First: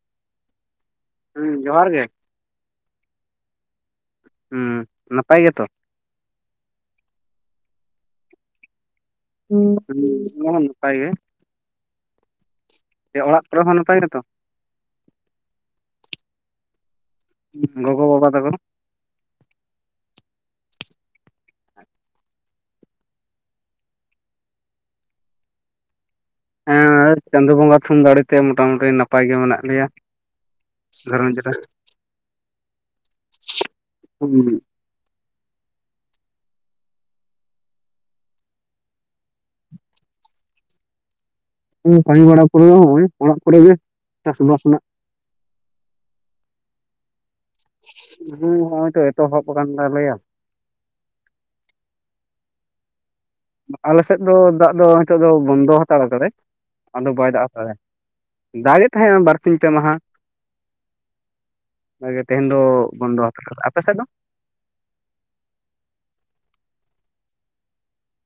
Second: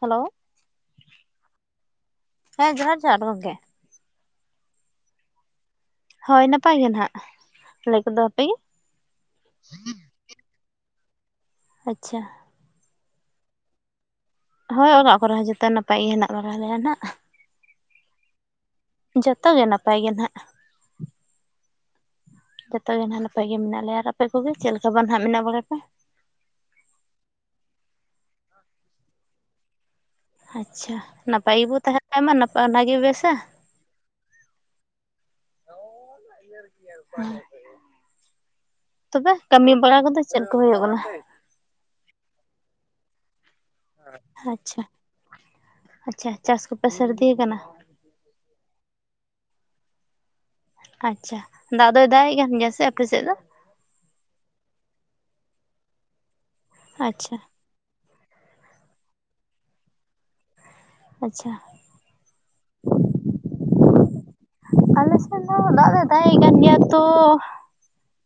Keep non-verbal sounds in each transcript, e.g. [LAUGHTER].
Hello ᱦᱩᱸ ᱡᱚᱦᱟᱨ ᱜᱮ, ᱦᱮᱸ ᱡᱚᱦᱟᱨ ᱡᱚᱦᱟᱨ ᱜᱚᱢᱠᱮ ᱦᱩᱸ ᱱᱟᱯᱟᱭ ᱜᱮ ᱛᱚ, ᱦᱚᱭ ᱱᱟᱯᱟᱭ ᱜᱮ ᱱᱷᱟᱜ, ᱟᱞᱮ ᱠᱚᱫᱚ ᱟᱯᱮ ᱜᱮ, ᱦᱩᱸ ᱟᱞᱮ ᱦᱚᱸ ᱱᱟᱯᱟᱭ ᱜᱮ, ᱟᱪᱪᱷᱟ ᱡᱮ ᱚᱲᱟᱜ ᱠᱚᱨᱮ ᱦᱚᱸ ᱱᱟᱯᱟᱭ ᱜᱮᱛᱚ, ᱦᱳᱭ ᱚᱲᱟᱜ ᱠᱚᱨᱮ ᱦᱚᱸ ᱡᱚᱛᱚ ᱱᱟᱯᱟᱭ ᱜᱮ ᱦᱮᱱᱟᱜ ᱵᱚᱱᱟ ᱱᱟᱼᱦᱟᱸᱜ, ᱜᱚᱜᱚ ᱵᱟᱵᱟ ᱛᱟᱠᱚ, ᱡᱚᱛᱚ ᱜᱮ ᱱᱟᱯᱟᱭ ᱜᱮ ᱱᱷᱟᱸᱜ, ᱡᱚᱛᱚ ᱜᱮ ᱱᱟᱼᱦᱟᱸᱜ ᱱᱟᱯᱟᱭ ᱜᱮ ᱢᱮᱱᱟᱜ ᱞᱮᱭᱟ ᱟᱨ ᱟᱯᱮ ᱠᱚᱜᱮ ᱪᱮᱫ ᱞᱮᱠᱟ ᱵᱟᱝ ᱦᱟᱸᱜ ᱢᱮᱱᱟᱜ ᱵᱟᱲᱟ ᱯᱮ, ᱦᱮᱸ ᱪᱟᱸᱫᱳ ᱵᱚᱸᱜᱟ ᱛᱷᱩᱢ ᱫᱟᱲᱮ ᱛᱮ ᱢᱚᱴᱟᱢᱩᱴᱤ ᱱᱟᱯᱟᱭ ᱜᱮ ᱢᱮᱱᱟᱜ ᱞᱮᱭᱟ, ᱟᱪᱪᱷᱟ ᱜᱷᱟᱨᱚᱸᱡᱽ ᱨᱮ ᱱᱟᱯᱟᱭ ᱜᱮᱵᱚ ᱛᱟᱦᱮᱸ [UNINTELLIGIBLE] ᱚᱱᱟᱜᱮ ᱵᱮᱥᱟ, [INAUDIBLE] ᱛᱚᱵᱮ ᱠᱟᱹᱢᱤ ᱵᱟᱲᱟ ᱠᱚᱫᱚ ᱪᱮᱫ ᱠᱚ ᱦᱩᱭᱩᱜ ᱠᱟᱱᱟ? ᱠᱟᱹᱢᱤ ᱵᱟᱲᱟ ᱠᱚᱫᱚ ᱱᱚᱜ-ᱚᱭ ᱚᱲᱟᱜ ᱠᱚᱨᱮ ᱜᱮ, ᱪᱟᱥᱵᱟᱥ ᱟᱪᱪᱷᱟ ᱨᱮᱱᱟᱜ ᱟᱪᱪᱷᱟ ᱪᱟᱥ ᱠᱚᱯᱮ ᱥᱟᱹᱨᱫᱤ ᱟᱠᱟᱱᱟ, ᱦᱩᱸ ᱱᱚᱜᱼᱚᱭ ᱛᱚ ᱮᱛᱚᱦᱚᱵ ᱠᱟᱱ ᱛᱟᱞᱮᱭᱟ, ᱟᱪᱪᱷᱟ ᱫᱟᱜ ᱫᱚᱭ ᱫᱟᱜ ᱮ ᱠᱟᱱ ᱜᱮᱭᱟ ᱥᱮ ᱟᱯᱮᱥᱮᱫ ᱫᱚ? ᱟᱞᱮ ᱥᱮᱫ ᱫᱚ ᱫᱟᱜ ᱫᱚ ᱱᱤᱛᱚᱜ ᱫᱚ ᱵᱚᱱᱫᱚ ᱦᱟᱛᱟᱲ ᱟᱠᱟᱫᱟᱭ ᱟᱫᱚ ᱵᱟᱭ ᱟᱪᱪᱷᱟ ᱫᱟᱜ ᱦᱟᱛᱟᱲᱟ, ᱫᱟᱜᱮᱫ ᱛᱟᱦᱮᱸᱱᱟ ᱵᱟᱨᱥᱤᱧ ᱯᱮ ᱢᱟᱦᱟ, ᱟᱪᱪᱷᱟ, ᱚᱱᱟᱜᱮ ᱛᱮᱦᱮᱧ ᱫᱚ ᱵᱚᱱᱫᱚ ᱟᱯᱮ ᱥᱮᱫ ᱫᱚ, ᱟᱞᱮ ᱥᱮᱫ ᱫᱚ ᱫᱟᱜ ᱫᱚᱭ ᱫᱟᱜ ᱮᱜ ᱠᱟᱱ ᱜᱮᱭᱟ ᱛᱚ,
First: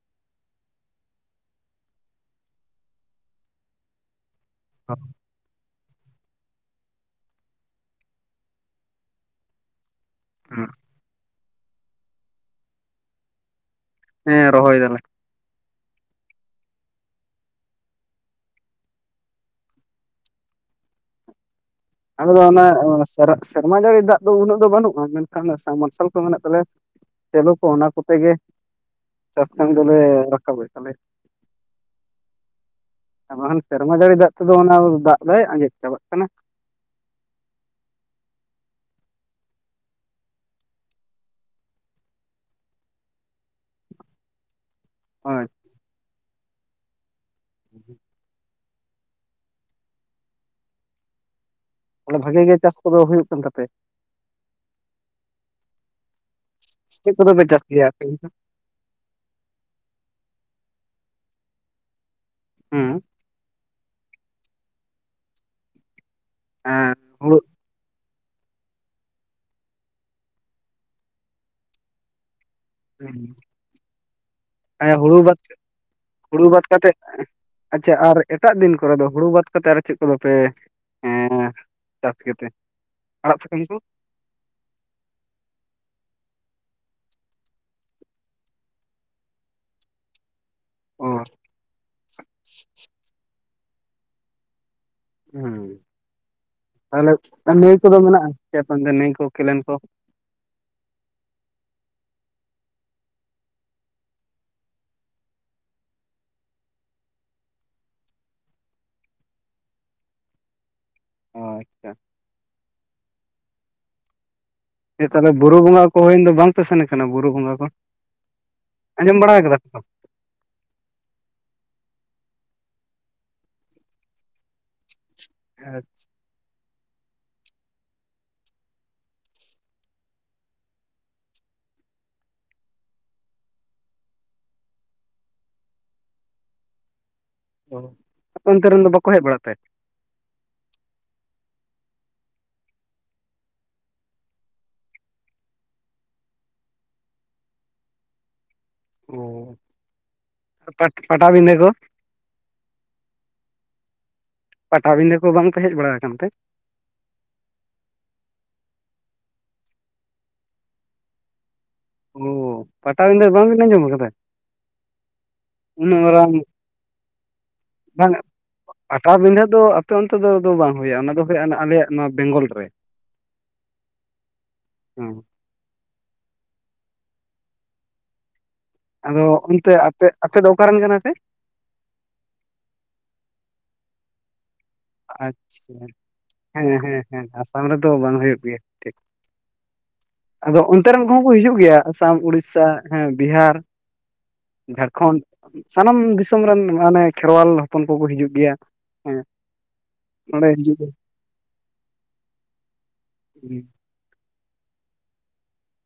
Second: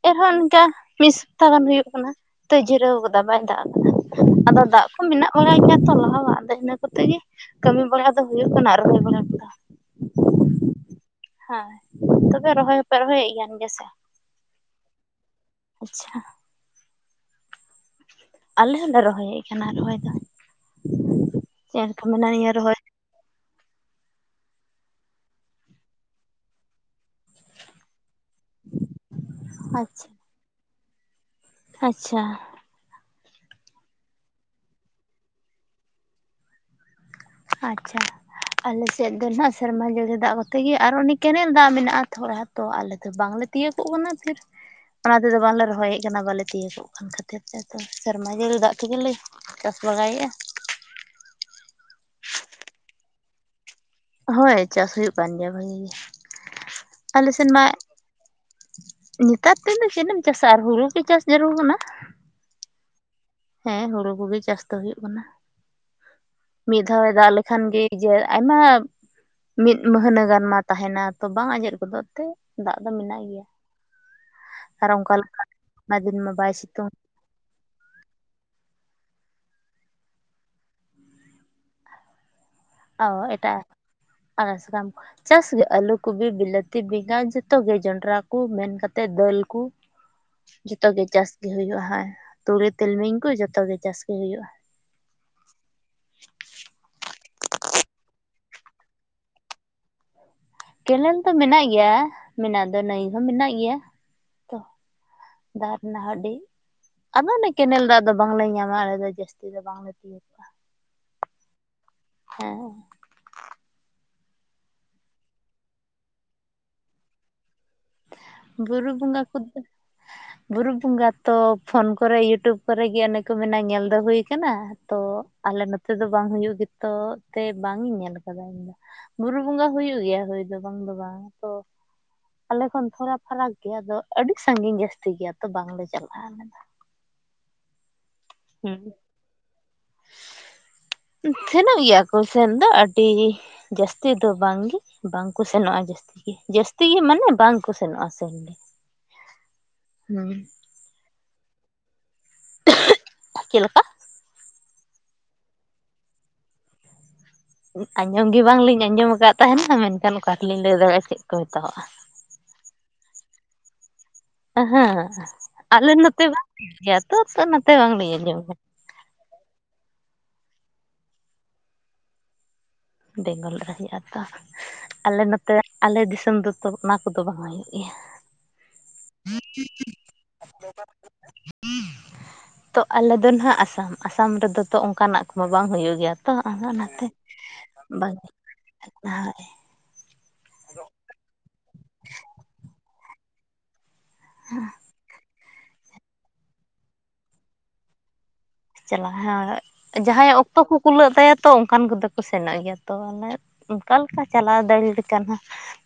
ᱮᱱᱦᱚᱸ ᱚᱱᱠᱟ ᱢᱤᱫ ᱥᱚᱯᱛᱟ ᱜᱟᱱ ᱦᱩᱭᱩᱜ ᱠᱟᱱᱟ, ᱱᱤᱛᱳᱜ ᱡᱤᱨᱟᱹᱣ ᱠᱟᱫᱟ ᱵᱟᱭ ᱫᱟᱜ ᱠᱟᱫᱟ ᱟᱫᱚ, ᱫᱟᱜ ᱠᱚ ᱢᱮᱱᱟᱜ ᱵᱟᱲᱟᱭ ᱜᱮᱭᱟ ᱛᱚ ᱞᱟᱦᱟᱣᱟ ᱟᱫᱚ ᱤᱱᱟᱹ ᱠᱚᱛᱮ ᱜᱮ ᱠᱟᱹᱢᱤ ᱵᱟᱲᱟ ᱫᱚ ᱦᱩᱭᱩᱜ ᱠᱟᱱᱟ ᱨᱚᱦᱚᱭ ᱵᱟᱲᱟ ᱠᱚᱫᱚ, [INAUDIBLE] ᱦᱮᱸ ᱛᱚᱵᱮ ᱨᱚᱦᱚᱭ ᱦᱚᱸᱯᱮ ᱨᱚᱦᱚᱭᱮᱫ ᱜᱮᱭᱟᱱ ᱜᱮ ᱥᱮ, ᱦᱮᱸ ᱨᱚᱦᱚᱭ ᱫᱟᱞᱮ, ᱟᱪᱪᱷᱟ, ᱟᱞᱮ ᱦᱚᱸᱞᱮ ᱨᱚᱦᱚᱭᱮᱫ ᱠᱟᱱᱟ ᱨᱚᱦᱚᱭ ᱫᱚ, ᱪᱮᱫ ᱞᱮᱠᱟ ᱢᱮᱱᱟᱜ ᱟᱞᱮ ᱫᱚ ᱱᱤᱭᱟᱹ ᱨᱚᱦᱚᱭ ᱚᱱᱮ ᱥᱮᱨᱮᱧ ᱥᱮᱨᱢᱟ ᱡᱟᱹᱲᱤ ᱫᱟᱜ ᱫᱚ ᱩᱱᱟᱹᱜ ᱫᱚ ᱵᱟᱹᱱᱩᱜᱼᱟ ᱢᱮᱱᱠᱷᱟᱱ ᱥᱟᱵ ᱢᱟᱨᱥᱟᱞ ᱠᱚ ᱢᱮᱱᱟᱜ ᱛᱟᱞᱮᱭᱟ, ᱥᱮᱞᱳ ᱠᱚ ᱚᱱᱟ ᱠᱚᱛᱮ ᱜᱮ ᱪᱟᱥ ᱠᱟᱹᱢᱤ ᱫᱚᱞᱮ ᱟᱪᱪᱷᱟ ᱨᱟᱠᱟᱵᱮᱫ ᱛᱟᱞᱮᱭᱟ, ᱟᱪᱪᱷᱟ ᱟᱨ ᱵᱟᱠᱷᱟᱱ ᱥᱮᱨᱢᱟ ᱡᱟᱹᱲᱤ ᱫᱟᱜ ᱛᱮᱫᱚ ᱚᱱᱟ ᱫᱟᱜ ᱫᱟᱭ ᱟᱸᱡᱮᱫ ᱪᱟᱵᱟᱜ ᱠᱟᱱᱟ, ᱟᱪᱪᱷᱟ᱾ ᱟᱞᱮ ᱥᱮᱫ ᱫᱚ ᱱᱟᱦᱟᱜ ᱥᱮᱨᱢᱟ ᱡᱟᱹᱲᱤ ᱫᱟᱜ ᱠᱚᱛᱮ ᱜᱮ ᱟᱨ ᱚᱱᱮ ᱠᱮᱱᱮᱞ ᱫᱟᱜ ᱢᱮᱱᱟᱜᱼᱟ ᱛᱷᱚᱲᱟ ᱛᱚ ᱟᱞᱮ ᱫᱚ ᱵᱟᱝᱞᱮ ᱛᱤᱭᱳᱟᱹᱜᱚᱜ ᱠᱟᱱᱟ ᱯᱷᱤᱨ [INAUDIBLE] ᱚᱱᱟ ᱛᱮᱫᱚ ᱵᱟᱝᱞᱮ ᱨᱚᱦᱚᱭᱮᱫ ᱠᱟᱱᱟ ᱵᱟᱞᱮ ᱛᱤᱭᱳᱜ ᱠᱟᱱ ᱠᱷᱟᱹᱛᱤᱨ ᱛᱮ ᱛᱚ, ᱥᱮᱨᱢᱟ ᱡᱟᱹᱲᱤ ᱫᱟᱜ ᱛᱮᱜᱮ ᱞᱮ ᱪᱟᱥ ᱵᱟᱲᱟᱭᱮᱜᱼᱟ᱾ ᱚᱸᱰᱮ ᱵᱷᱟᱜᱤ ᱜᱮ ᱪᱟᱥ ᱠᱚᱫᱚ ᱦᱩᱭᱩᱜ ᱠᱟᱱ ᱛᱟᱯᱮᱭᱟ? ᱦᱳᱭ ᱪᱟᱥ ᱦᱩᱭᱩᱜ ᱠᱟᱱ ᱜᱮᱭᱟ ᱵᱷᱟᱹᱜᱤ ᱜᱮ ᱪᱮᱫ ᱾ ᱟᱞᱮ ᱠᱚᱫᱚ ᱯᱮ ᱥᱮᱱ ᱪᱟᱥ ᱢᱟᱭ ᱜᱮᱭᱟ ᱟᱯᱮ ᱫᱚ ᱱᱮᱛᱟᱨ ᱫᱤᱱ ᱫᱚ ᱪᱮᱫ ᱮᱢ ᱪᱟᱥᱟ ᱟᱨ ᱦᱩᱲᱩ ᱜᱮ ᱪᱟᱥ ᱡᱟᱹᱨᱩᱲ ᱠᱟᱱᱟ᱾ ᱦᱩᱸ᱾ ᱦᱮᱸ ᱦᱩᱲᱩ ᱠᱚᱜᱮ ᱪᱟᱥ ᱫᱚ ᱦᱩᱭᱩᱜ ᱠᱟᱱᱟ᱾ ᱢᱤᱫ ᱫᱷᱟᱣᱮ ᱫᱟᱜ ᱦᱩᱲᱩ ᱞᱮᱠᱷᱟᱱ ᱜᱮ ᱤᱡᱟᱹ ᱟᱭᱢᱟ, ᱢᱤᱫ ᱢᱟᱹᱦᱟᱹᱱᱟᱹ ᱜᱟᱱ ᱢᱟ ᱛᱟᱦᱮᱸᱱᱟ ᱛᱚ ᱵᱟᱝ ᱟᱸᱡᱮᱫ ᱜᱚᱫᱚᱜ ᱛᱮ, ᱫᱟᱜ ᱫᱚ ᱢᱮᱱᱟᱜ ᱜᱮᱭᱟ, ᱟᱨ ᱦᱮᱸ ᱚᱱᱠᱟ ᱦᱩᱲᱩ ᱵᱟᱫ ᱞᱮᱠᱟ [INAUDIBLE] ᱟᱭᱢᱟ ᱫᱤᱱ ᱢᱟ ᱦᱩᱲᱩ ᱵᱟᱭ ᱵᱟᱫ ᱥᱤᱛᱩᱝ᱾ ᱠᱟᱛᱮᱫ ᱟᱪᱪᱷᱟ ᱟᱨ ᱮᱴᱟᱜ ᱫᱤᱱ ᱠᱚᱨᱮ ᱫᱚ ᱦᱩᱲᱩ ᱵᱟᱫ ᱠᱟᱛᱮᱫ ᱟᱨ ᱪᱮᱫ ᱠᱚᱫᱚ ᱯᱮ ᱮᱸᱻ ᱪᱟᱥ ᱜᱮᱛᱮ? ᱚᱻ ᱟᱲᱟᱜ ᱥᱟᱠᱟᱢ ᱮᱴᱟᱜ, ᱠᱚ ᱟᱞᱮ ᱥᱮᱫᱟᱢ ᱪᱟᱥ ᱜᱮ ᱟᱹᱞᱩ, ᱠᱚᱵᱤ, ᱵᱤᱞᱟᱹᱛᱤ, ᱵᱮᱸᱜᱟᱲ ᱡᱷᱚᱛᱚᱜ ᱜᱮ ᱡᱚᱱᱰᱨᱟ ᱠᱚ ᱢᱮᱱ ᱠᱟᱛᱮᱫ ᱫᱟᱹᱞ ᱠᱩ᱾ [INAUDIBLE] ᱡᱚᱛᱚ ᱜᱮ ᱪᱟᱥ ᱜᱮ ᱦᱩᱭᱩᱜᱼᱟ ᱦᱟᱸᱭ᱾ ᱛᱩᱲᱤ, ᱛᱤᱞᱢᱤᱧ ᱠᱚ ᱡᱚᱛᱚ ᱜᱮ ᱪᱟᱥ ᱜᱮ ᱦᱩᱭᱩᱜᱼᱟ᱾ ᱦᱩᱸ, ᱛᱟᱦᱞᱮ ᱱᱟᱹᱭ ᱠᱚᱫᱚ ᱢᱮᱱᱟᱜᱼᱟ ᱪᱮᱫ ᱟᱯᱮ ᱚᱱᱛᱮ ᱱᱟᱹᱭ ᱠᱚ, ‌ᱠᱮᱞᱮᱱ ᱠᱚ? ᱠᱮᱱᱮᱞ ᱫᱚ ᱢᱮᱱᱟᱜ ᱜᱮᱭᱟ ᱢᱮᱱᱟᱜ ᱫᱚ ᱱᱟᱹᱭᱤ ᱦᱚᱸ ᱢᱮᱱᱟᱜ ᱜᱮᱭᱟ, ᱛᱚ ᱫᱟᱜ ᱨᱮᱱᱟᱜ [UNINTELLIGIBLE] ᱟᱫᱚ ᱚᱱᱮ ᱠᱮᱱᱮᱞ ᱫᱟᱜ ᱫᱚ ᱵᱟᱝᱞᱮ ᱧᱟᱢᱟ ᱟᱞᱮ ᱫᱚ ᱡᱟᱹᱥᱛᱤ ᱫᱚ ᱵᱟᱝᱞᱮ ᱛᱤᱭᱳ ᱚᱸ ᱟᱪᱪᱷᱟ᱾ ᱦᱮᱸ᱾ ᱦᱮ ᱛᱟᱦᱚᱞᱮ ᱵᱩᱨᱩ ᱵᱚᱸᱜᱟ ᱠᱚ ᱦᱩᱭᱮᱱ ᱫᱚ ᱵᱟᱝᱯᱮ ᱥᱮᱱ ᱠᱟᱱᱟ ᱵᱩᱨᱩ ᱵᱚᱸᱜᱟ ᱠᱚ? ᱵᱩᱨᱩ ᱟᱸᱡᱚᱢ ᱵᱚᱸᱜᱟ ᱵᱟᱲᱟ ᱟᱠᱟᱫᱟ ᱠᱚᱫᱚ, ᱯᱮ ᱵᱟᱝ? ᱵᱩᱨᱩ ᱵᱚᱸᱜᱟ ᱛᱚ ᱯᱷᱳᱱ ᱠᱚᱨᱮ ᱤᱭᱩᱴᱩᱵ ᱠᱚᱨᱮᱜᱮ ᱚᱱᱮ ᱠᱚ ᱢᱮᱱᱟ ᱧᱮᱞ ᱫᱚ ᱦᱩᱭ ᱠᱟᱱᱟ, ᱛᱚ ᱟᱞᱮ ᱱᱚᱛᱮ ᱫᱚ ᱵᱟᱝ ᱦᱩᱭᱩᱜ ᱜᱮᱛᱚ ᱛᱮ ᱵᱟᱝ ᱤᱧ ᱧᱮᱞ ᱟᱠᱟᱫᱟ ᱤᱧᱫᱚ᱾ ᱵᱩᱨᱩ ᱵᱚᱸᱜᱟ ᱦᱩᱭᱩᱜ ᱜᱮᱭᱟ ᱦᱩᱭ ᱫᱚ ᱵᱟᱝ ᱫᱚ ᱵᱟᱝ ᱛᱚ, ᱟᱞᱮ ᱠᱷᱚᱱ ᱛᱷᱚᱲᱟ ᱯᱷᱟᱨᱟᱠ ᱜᱮᱭᱟ ᱟᱫᱚ ᱟᱹᱰᱤ ᱥᱟᱺᱜᱤᱧ ᱡᱟᱹᱥᱛᱤ ᱜᱮᱭᱟ ᱛᱚ ᱵᱟᱝᱞᱮ ᱪᱟᱞᱟᱜᱼᱟ ᱟᱞᱮ ᱫᱚ᱾ ᱚ, ᱟᱯᱮ ᱚᱱᱛᱮ ᱦᱩᱸ ᱨᱮᱱ ᱫᱚ ᱵᱟᱠᱚ ᱦᱮᱡ ᱵᱟᱲᱟᱜ ᱛᱮ? ᱥᱮᱱᱚᱜ ᱜᱮᱭᱟ ᱠᱚ ᱥᱮᱱ ᱫᱚ ᱟᱹᱰᱤ ᱡᱟᱹᱥᱛᱤ ᱫᱚ ᱵᱟᱝᱜᱮ ᱵᱟᱝᱠᱚ ᱥᱮᱱᱚᱜᱼᱟ ᱡᱟᱹᱥ ᱛᱤ ᱜᱮ, ᱡᱟᱥᱛᱤ ᱜᱮ ᱢᱟᱱᱮ ᱵᱟᱝ ᱠᱚ ᱥᱮᱱᱚᱜᱼᱟ ᱥᱮᱱ ᱜᱮ᱾ ᱚᱻ᱾ ᱦᱩᱸ᱾ ᱯᱟᱴ ᱯᱟᱴᱟᱵᱤᱸᱫᱷᱟᱸ ᱠᱚ? ᱪᱮᱫ ᱞᱮᱠᱟ? ᱯᱟᱴᱟᱵᱤᱸᱰᱟᱹ ᱠᱚ ᱵᱟᱝ ᱯᱮ ᱦᱮᱡ ᱵᱟᱲᱟ ᱟᱠᱟᱱ ᱛᱮ? ᱟᱸᱡᱚᱢ ᱜᱮ ᱵᱟᱝᱞᱤᱧ ᱟᱸᱡᱚᱢ ᱟᱠᱟᱫ ᱛᱟᱦᱮᱸᱱᱟ ᱢᱮᱱᱠᱷᱟᱱ ᱚᱠᱟ ᱨᱮᱞᱤᱧ ᱞᱟᱹᱭ ᱫᱟᱲᱮᱭᱟᱜᱼᱟ ᱪᱮᱫ ᱠᱚ ᱢᱮᱛᱟᱣᱟᱜᱼᱟ᱾ ᱚ ᱯᱟᱴᱟᱵᱤᱸᱫᱟᱹ ᱵᱟᱝ ᱵᱤᱱ ᱟᱸᱡᱚᱢ ᱟᱠᱟᱫᱟ? ᱚᱸ ᱦᱟᱹᱜ, ᱟᱞᱮ ᱩᱱᱟᱹᱜ ᱱᱚᱛᱮ ᱢᱟᱨᱟᱝ ᱵᱟᱝ ᱦᱩᱭᱩᱜ ᱜᱮᱭᱟ ᱛᱚ ᱛᱚ ᱱᱚᱛᱮ ᱵᱟᱝ ᱞᱤᱧ ᱟᱸᱡᱚᱢᱟ᱾ ᱯᱟᱴᱟᱵᱤᱸᱰᱟᱹ ᱫᱚ ᱟᱯᱮ ᱚᱱᱛᱮ ᱫᱚ ᱵᱟᱝ ᱦᱩᱭᱩᱜᱼᱟ ᱚᱱᱟ ᱫᱚ ᱦᱩᱭᱩᱜᱼᱟ ᱟᱞᱮᱭᱟᱜ ᱱᱚᱣᱟ ᱵᱮᱝᱜᱚᱞ ᱨᱮ᱾ ᱵᱮᱝᱜᱚᱞ ᱨᱮ ᱦᱩᱭᱩᱜ-ᱟ ᱛᱚ, ᱦᱮᱸ ᱟᱞᱮ ᱱᱚ ᱟᱞᱮ ᱫᱤᱥᱚᱢ ᱫᱚᱛᱚ ᱚᱱᱟ ᱠᱚᱫᱚ ᱵᱟᱝ ᱦᱩᱭᱩᱜ ᱜᱮᱭᱟ, ᱟᱫᱚ ᱚᱱᱛᱮ ᱟᱯᱮ ᱟᱯᱮ ᱫᱚ ᱚᱠᱟᱨᱮᱱ ᱠᱟᱱᱟ ᱯᱮ, ᱛᱚ ᱟᱞᱮ ᱫᱚ ᱱᱷᱟᱜ ᱟᱥᱟᱢ ᱟᱥᱟᱢ ᱨᱮᱫᱚ, ᱛᱚ ᱚᱱᱠᱟᱱᱟᱜ ᱠᱚᱢᱟ ᱵᱟᱝ ᱟᱪᱪᱷᱟ ᱦᱩᱭᱩᱜ ᱜᱮᱭᱟ ᱛᱚ ᱟᱫᱚ ᱦᱮᱸ ᱦᱮᱸ ᱚᱱᱟᱛᱮ ᱦᱮᱸ ᱟᱥᱟᱢ ᱨᱮᱫᱚ ᱵᱟᱝ [INAUDIBLE] ᱦᱩᱭᱩᱜ ᱜᱮᱭᱟ ᱴᱷᱤᱠ ᱟᱫᱚ ᱚᱱᱛᱮ ᱨᱤᱱ ᱠᱚᱦᱚᱸ ᱠᱚ ᱦᱤᱡᱩᱜ ᱜᱮᱭᱟ ᱟᱥᱟᱢ ᱩᱲᱤᱥᱥᱟ ᱦᱮᱸ ᱵᱤᱦᱟᱨ, ᱡᱷᱟᱲᱠᱷᱚᱸᱰ ᱥᱟᱱᱟᱢ ᱫᱤᱥᱚᱢ ᱨᱮᱱ ᱢᱟᱱᱮ ᱠᱷᱮᱨᱣᱟᱞ ᱦᱚᱯᱚᱱ ᱠᱚᱠᱚ ᱦᱤᱡᱩᱜ ᱜᱮᱭᱟ, ᱪᱟᱞᱟᱜ ᱦᱮᱸ ᱡᱟᱦᱟᱸᱭᱟᱜ ᱱᱚᱸᱰᱮ ᱚᱠᱛᱚ ᱠᱚ ᱦᱤᱡᱩᱜ ᱜᱮ ᱠᱩᱞᱟᱹᱜ ᱛᱟᱭᱟ ᱛᱚ ᱚᱱᱠᱟᱱ ᱠᱚᱫᱚ ᱠᱚ ᱥᱮᱱᱚᱜ ᱜᱮᱭᱟ ᱛᱚ ᱢᱟᱱᱮ, ᱚᱠᱟᱞᱮᱠᱟ ᱪᱟᱞᱟᱣ ᱫᱟᱲᱮ ᱞᱮᱠᱟᱱ ᱦᱚᱸ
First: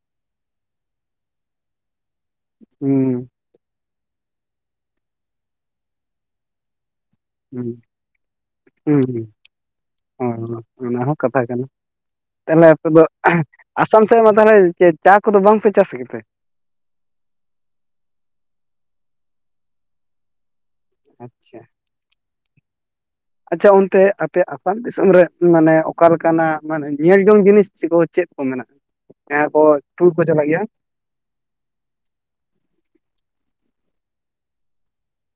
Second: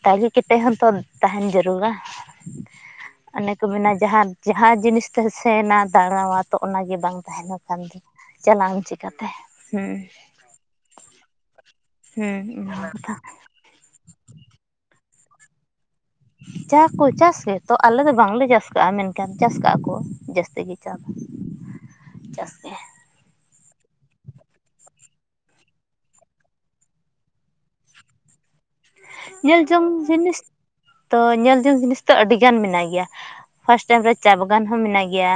ᱫᱟᱲᱮ ᱠᱟᱛᱮᱫ ᱦᱚᱸᱛᱚ ᱛᱟᱦᱮᱸᱱ ᱡᱟᱹᱨᱩᱲᱟ, ᱦᱩᱸ, ᱚᱱᱮ ᱠᱚ ᱢᱮᱱᱟ ᱡᱟᱦᱟᱸ ᱡᱟᱦᱟᱸ ᱡᱤᱱᱤᱥ ᱛᱮ ᱥᱮᱱᱟ ᱫᱟᱬᱟ ᱛᱚ ᱚᱱᱟᱜᱮ ᱵᱟᱝ ᱛᱟᱦᱮᱸᱱᱟ ᱦᱩᱸ ᱪᱟᱞᱟᱜ ᱟᱢ ᱦᱩᱸ ᱦᱩᱸ ᱪᱤᱠᱟᱛᱮ ᱦᱩᱸ ᱚᱱᱟ ᱦᱚᱸ ᱠᱟᱛᱷᱟ ᱠᱟᱱᱟ ᱦᱮᱸ ᱛᱟᱦᱚᱞᱮ ᱚᱱᱟ ᱟᱯᱮ ᱫᱚ, ᱠᱟᱛᱷᱟ ᱟᱥᱟᱢ ᱥᱮᱫ ᱢᱟ ᱛᱟᱦᱚᱞᱮ ᱪᱟ ᱠᱚᱫᱚ ᱵᱟᱝᱯᱮ ᱪᱟᱥ ᱠᱮᱫ ᱛᱮ, ᱪᱟ ᱠᱚ ᱪᱟᱥ ᱜᱮᱛᱚ ᱟᱞᱮ ᱫᱚ ᱵᱟᱝᱞᱮ ᱪᱟᱥ ᱠᱟᱜᱼᱟ ᱢᱮᱱᱠᱷᱟᱱ ᱪᱟᱥ ᱠᱟᱜᱼᱟ ᱠᱚ ᱡᱟᱹᱥᱛᱤ ᱜᱮ, ᱪᱟ ᱫᱚ ᱟᱪᱪᱷᱟ, ᱪᱟᱥ ᱜᱮ ᱟᱪᱪᱷᱟ ᱚᱱᱛᱮ ᱟᱯᱮ ᱟᱥᱟᱢ ᱫᱤᱥᱚᱢ ᱨᱮ ᱢᱟᱱᱮ ᱚᱠᱟ ᱞᱮᱠᱟᱱᱟᱜ ᱢᱟᱱᱮ ᱧᱮᱞ ᱡᱚᱝ ᱡᱤᱱᱤᱥ ᱫᱚ ᱠᱚ ᱪᱮᱫ ᱠᱚ ᱢᱮᱱᱟᱜᱼᱟ, ᱡᱟᱦᱟᱸᱭ ᱠᱚ ᱧᱮᱞ ᱡᱚᱝ ᱴᱩᱨ ᱠᱚ ᱡᱤᱱᱤᱥ ᱪᱟᱞᱟᱜ ᱜᱮᱭᱟ, ᱛᱚ ᱧᱮᱞ ᱡᱚᱝ ᱡᱤᱱᱤᱥ ᱫᱚ ᱟᱹᱰᱤ ᱜᱟᱱ ᱢᱮᱱᱟᱜ ᱜᱮᱭᱟ ᱯᱷᱟᱥᱴ ᱴᱟᱭᱤᱢ ᱨᱮ ᱪᱟ ᱵᱟᱜᱟᱱ ᱦᱚᱸ ᱢᱮᱱᱟᱜ ᱜᱮᱭᱟ,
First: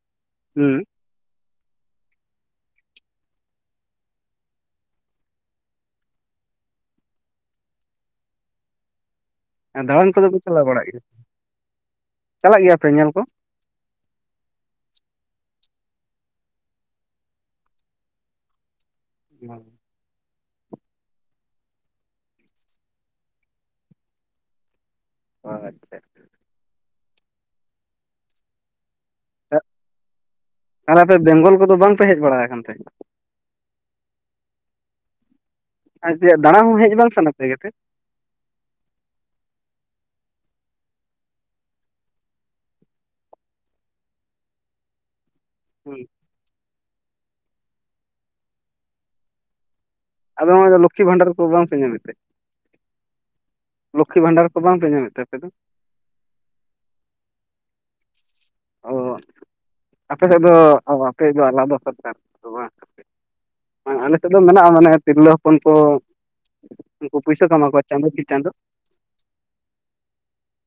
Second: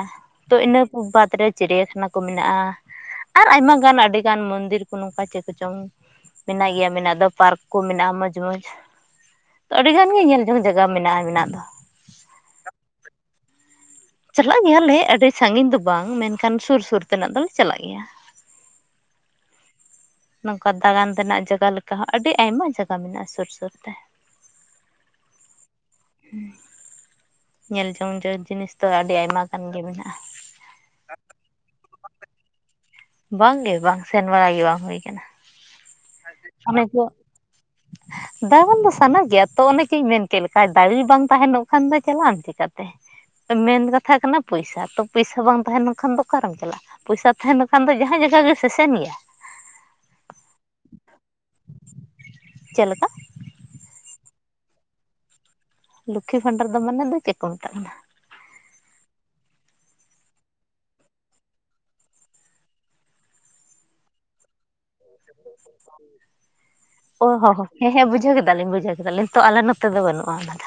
ᱛᱚ ᱦᱩᱸ ᱤᱱᱟᱹ ᱠᱚ ᱵᱟᱫᱽ ᱨᱮ ᱪᱤᱲᱭᱟᱠᱷᱟᱱᱟ ᱠᱚ ᱢᱮᱱᱟᱜᱼᱟ, ᱟᱨ ᱟᱭᱢᱟ ᱜᱟᱱ ᱟᱹᱰᱤᱜᱟᱱ ᱢᱚᱱᱫᱤᱨ ᱠᱚ ᱱᱚᱝᱠᱟ ᱪᱮᱫ ᱠᱚᱪᱚᱝ, ᱢᱮᱱᱟᱜ ᱜᱮᱭᱟ ᱢᱮᱱᱟᱜ ᱫᱚ ᱯᱟᱨᱠ ᱠᱚ ᱢᱮᱱᱟᱜᱼᱟ ᱢᱚᱸᱡᱽ ᱢᱚᱸᱡᱽ, ᱛᱚ ᱟᱹᱰᱤ ᱫᱟᱬᱟᱱ ᱜᱟᱱ ᱜᱮ ᱠᱚᱫᱚ ᱯᱮ ᱧᱮᱞ ᱡᱚᱝ ᱪᱟᱞᱟᱣ ᱡᱟᱭᱜᱟ ᱵᱟᱲᱟᱜ ᱜᱮᱭᱟ ᱢᱮᱱᱟᱜᱼᱟ ᱢᱮᱱᱟᱜ ᱫᱚ, ᱪᱟᱞᱟᱜ ᱜᱮᱭᱟ ᱯᱮ ᱧᱮᱞ ᱠᱚ, ᱪᱟᱞᱟᱜ ᱜᱮᱭᱟᱞᱮ ᱟᱹᱰᱤ ᱥᱟᱺᱜᱤᱧ ᱫᱚ ᱵᱟᱝ ᱢᱮᱱᱠᱷᱟᱱ ᱥᱩᱨᱼᱥᱩᱨ ᱛᱮᱱᱟᱜ ᱫᱚᱞᱮ ᱪᱟᱞᱟᱜ ᱜᱮᱭᱟ, [UNINTELLIGIBLE] ᱱᱚᱝᱠᱟ ᱫᱟᱬᱟᱱ ᱨᱮᱱᱟᱜ ᱡᱟᱭᱜᱟ ᱞᱮᱠᱟ ᱦᱚᱸ ᱟᱹᱰᱤ ᱟᱭᱢᱟ ᱡᱟᱭᱜᱟ ᱢᱮᱱᱟᱜᱼᱟ ᱥᱩᱨ ᱥᱩᱨ ᱛᱮ, ᱚ ᱟᱪᱪᱷᱟ, ᱧᱮᱞ ᱡᱚᱝ ᱡᱚᱝ ᱡᱤᱱᱤᱥ ᱫᱚ ᱟᱹᱰᱤ ᱟᱭᱢᱟ ᱜᱟᱱ ᱜᱮ ᱢᱮᱱᱟᱜᱼᱟ, ᱟᱨ ᱟᱯᱮ ᱵᱮᱝᱜᱚᱞ ᱠᱚᱫᱚ ᱵᱟᱝᱯᱮ ᱦᱮᱡ ᱵᱟᱲᱟ ᱟᱠᱟᱱ ᱛᱮ? ᱵᱟᱝᱜᱮ ᱵᱟᱝ ᱥᱮᱱ ᱵᱟᱲᱟ ᱜᱮ ᱵᱟᱝ ᱦᱩᱭ ᱟᱠᱟᱱᱟ, ᱟᱨ ᱡᱮ ᱫᱟᱬᱟ ᱦᱚᱸ ᱚᱱᱮ ᱦᱮᱡ ᱠᱚ ᱵᱟᱝ ᱥᱟᱱᱟ ᱯᱮ ᱜᱮ ᱛᱮ, ᱫᱟᱬᱟᱱ ᱫᱚ ᱥᱟᱱᱟ ᱜᱮᱭᱟ ᱛᱚ ᱚᱱᱮ ᱪᱮᱫ ᱤᱧ ᱢᱮᱱ ᱠᱮᱫ ᱞᱮᱠᱟ ᱫᱟᱲᱮ ᱵᱟᱝ ᱛᱟᱦᱮᱱᱚᱜ ᱠᱷᱟᱱ ᱫᱚ ᱪᱟᱞᱟᱜ ᱟᱢ ᱪᱮᱠᱟᱛᱮ, ᱢᱮᱱ ᱠᱟᱛᱷᱟ ᱦᱳᱭᱳᱜ ᱠᱟᱱᱟ ᱯᱚᱭᱥᱟ ᱛᱚ ᱯᱚᱭᱥᱟ ᱵᱟᱝ, ᱛᱟᱦᱮᱱ ᱠᱷᱟᱱ ᱫᱚ ᱚᱠᱟᱨᱮᱢ ᱪᱟᱞᱟᱜᱼᱟ ᱯᱚᱭᱥᱟ ᱛᱟᱦᱮᱱᱠᱷᱟᱱ ᱫᱚ ᱡᱟᱦᱟᱸ ᱡᱟᱭᱜᱟ ᱜᱮ ᱥᱮᱥᱮᱱ ᱜᱮᱭᱟ, ᱟᱫᱚ ᱱᱚᱜᱚᱭ ᱞᱚᱠᱠᱷᱤ ᱵᱷᱟᱱᱰᱟᱨ ᱠᱚ ᱵᱟᱝ ᱯᱮ ᱧᱟᱢᱮᱫ ᱛᱮ, ᱪᱮᱫ ᱞᱮᱠᱟ ᱞᱚᱠᱠᱷ ᱵᱷᱟᱱᱰᱟᱨ ᱠᱚ ᱵᱟᱝᱯᱮ ᱧᱟᱢᱮᱫ ᱛᱮ ᱟᱯᱮ ᱫᱚ, ᱞᱚᱠᱠᱷᱤ ᱵᱷᱟᱱᱰᱟᱨ ᱫᱚ ᱢᱟᱱᱮ ᱫᱚ ᱪᱮᱫ ᱠᱚ ᱢᱮᱛᱟᱜ ᱠᱟᱱᱟ, ᱚ ᱟᱯᱮ ᱥᱮᱫ ᱫᱚ ᱟᱯᱮ ᱫᱚ ᱟᱞᱟᱫᱟ ᱥᱚᱨᱠᱟᱨ ᱛᱚ ᱵᱟᱝ, ᱟᱨ ᱟᱞᱮ ᱥᱮᱫ ᱫᱚ ᱢᱮᱱᱟᱜᱼᱟ ᱢᱟᱱᱮ ᱛᱤᱨᱞᱟᱹ ᱦᱚ ᱚ ᱦᱚᱸ ᱠᱟᱢᱟᱣ ᱠᱚᱣᱟ ᱦᱮᱸ ᱪᱟᱸᱫᱳ ᱦᱮᱸ ᱠᱤ ᱵᱩᱡᱷᱟᱹᱣ ᱪᱟᱸᱫᱳ ᱠᱮᱫᱟᱞᱤᱧ ᱵᱩᱡᱷᱟᱹᱣ ᱠᱮᱫᱟᱞᱤᱧ, ᱛᱚ ᱟᱞᱮ ᱱᱚᱛᱮ ᱫᱚ ᱵᱟᱹᱱᱩᱜᱼᱟ ᱚᱱᱟᱫᱚ,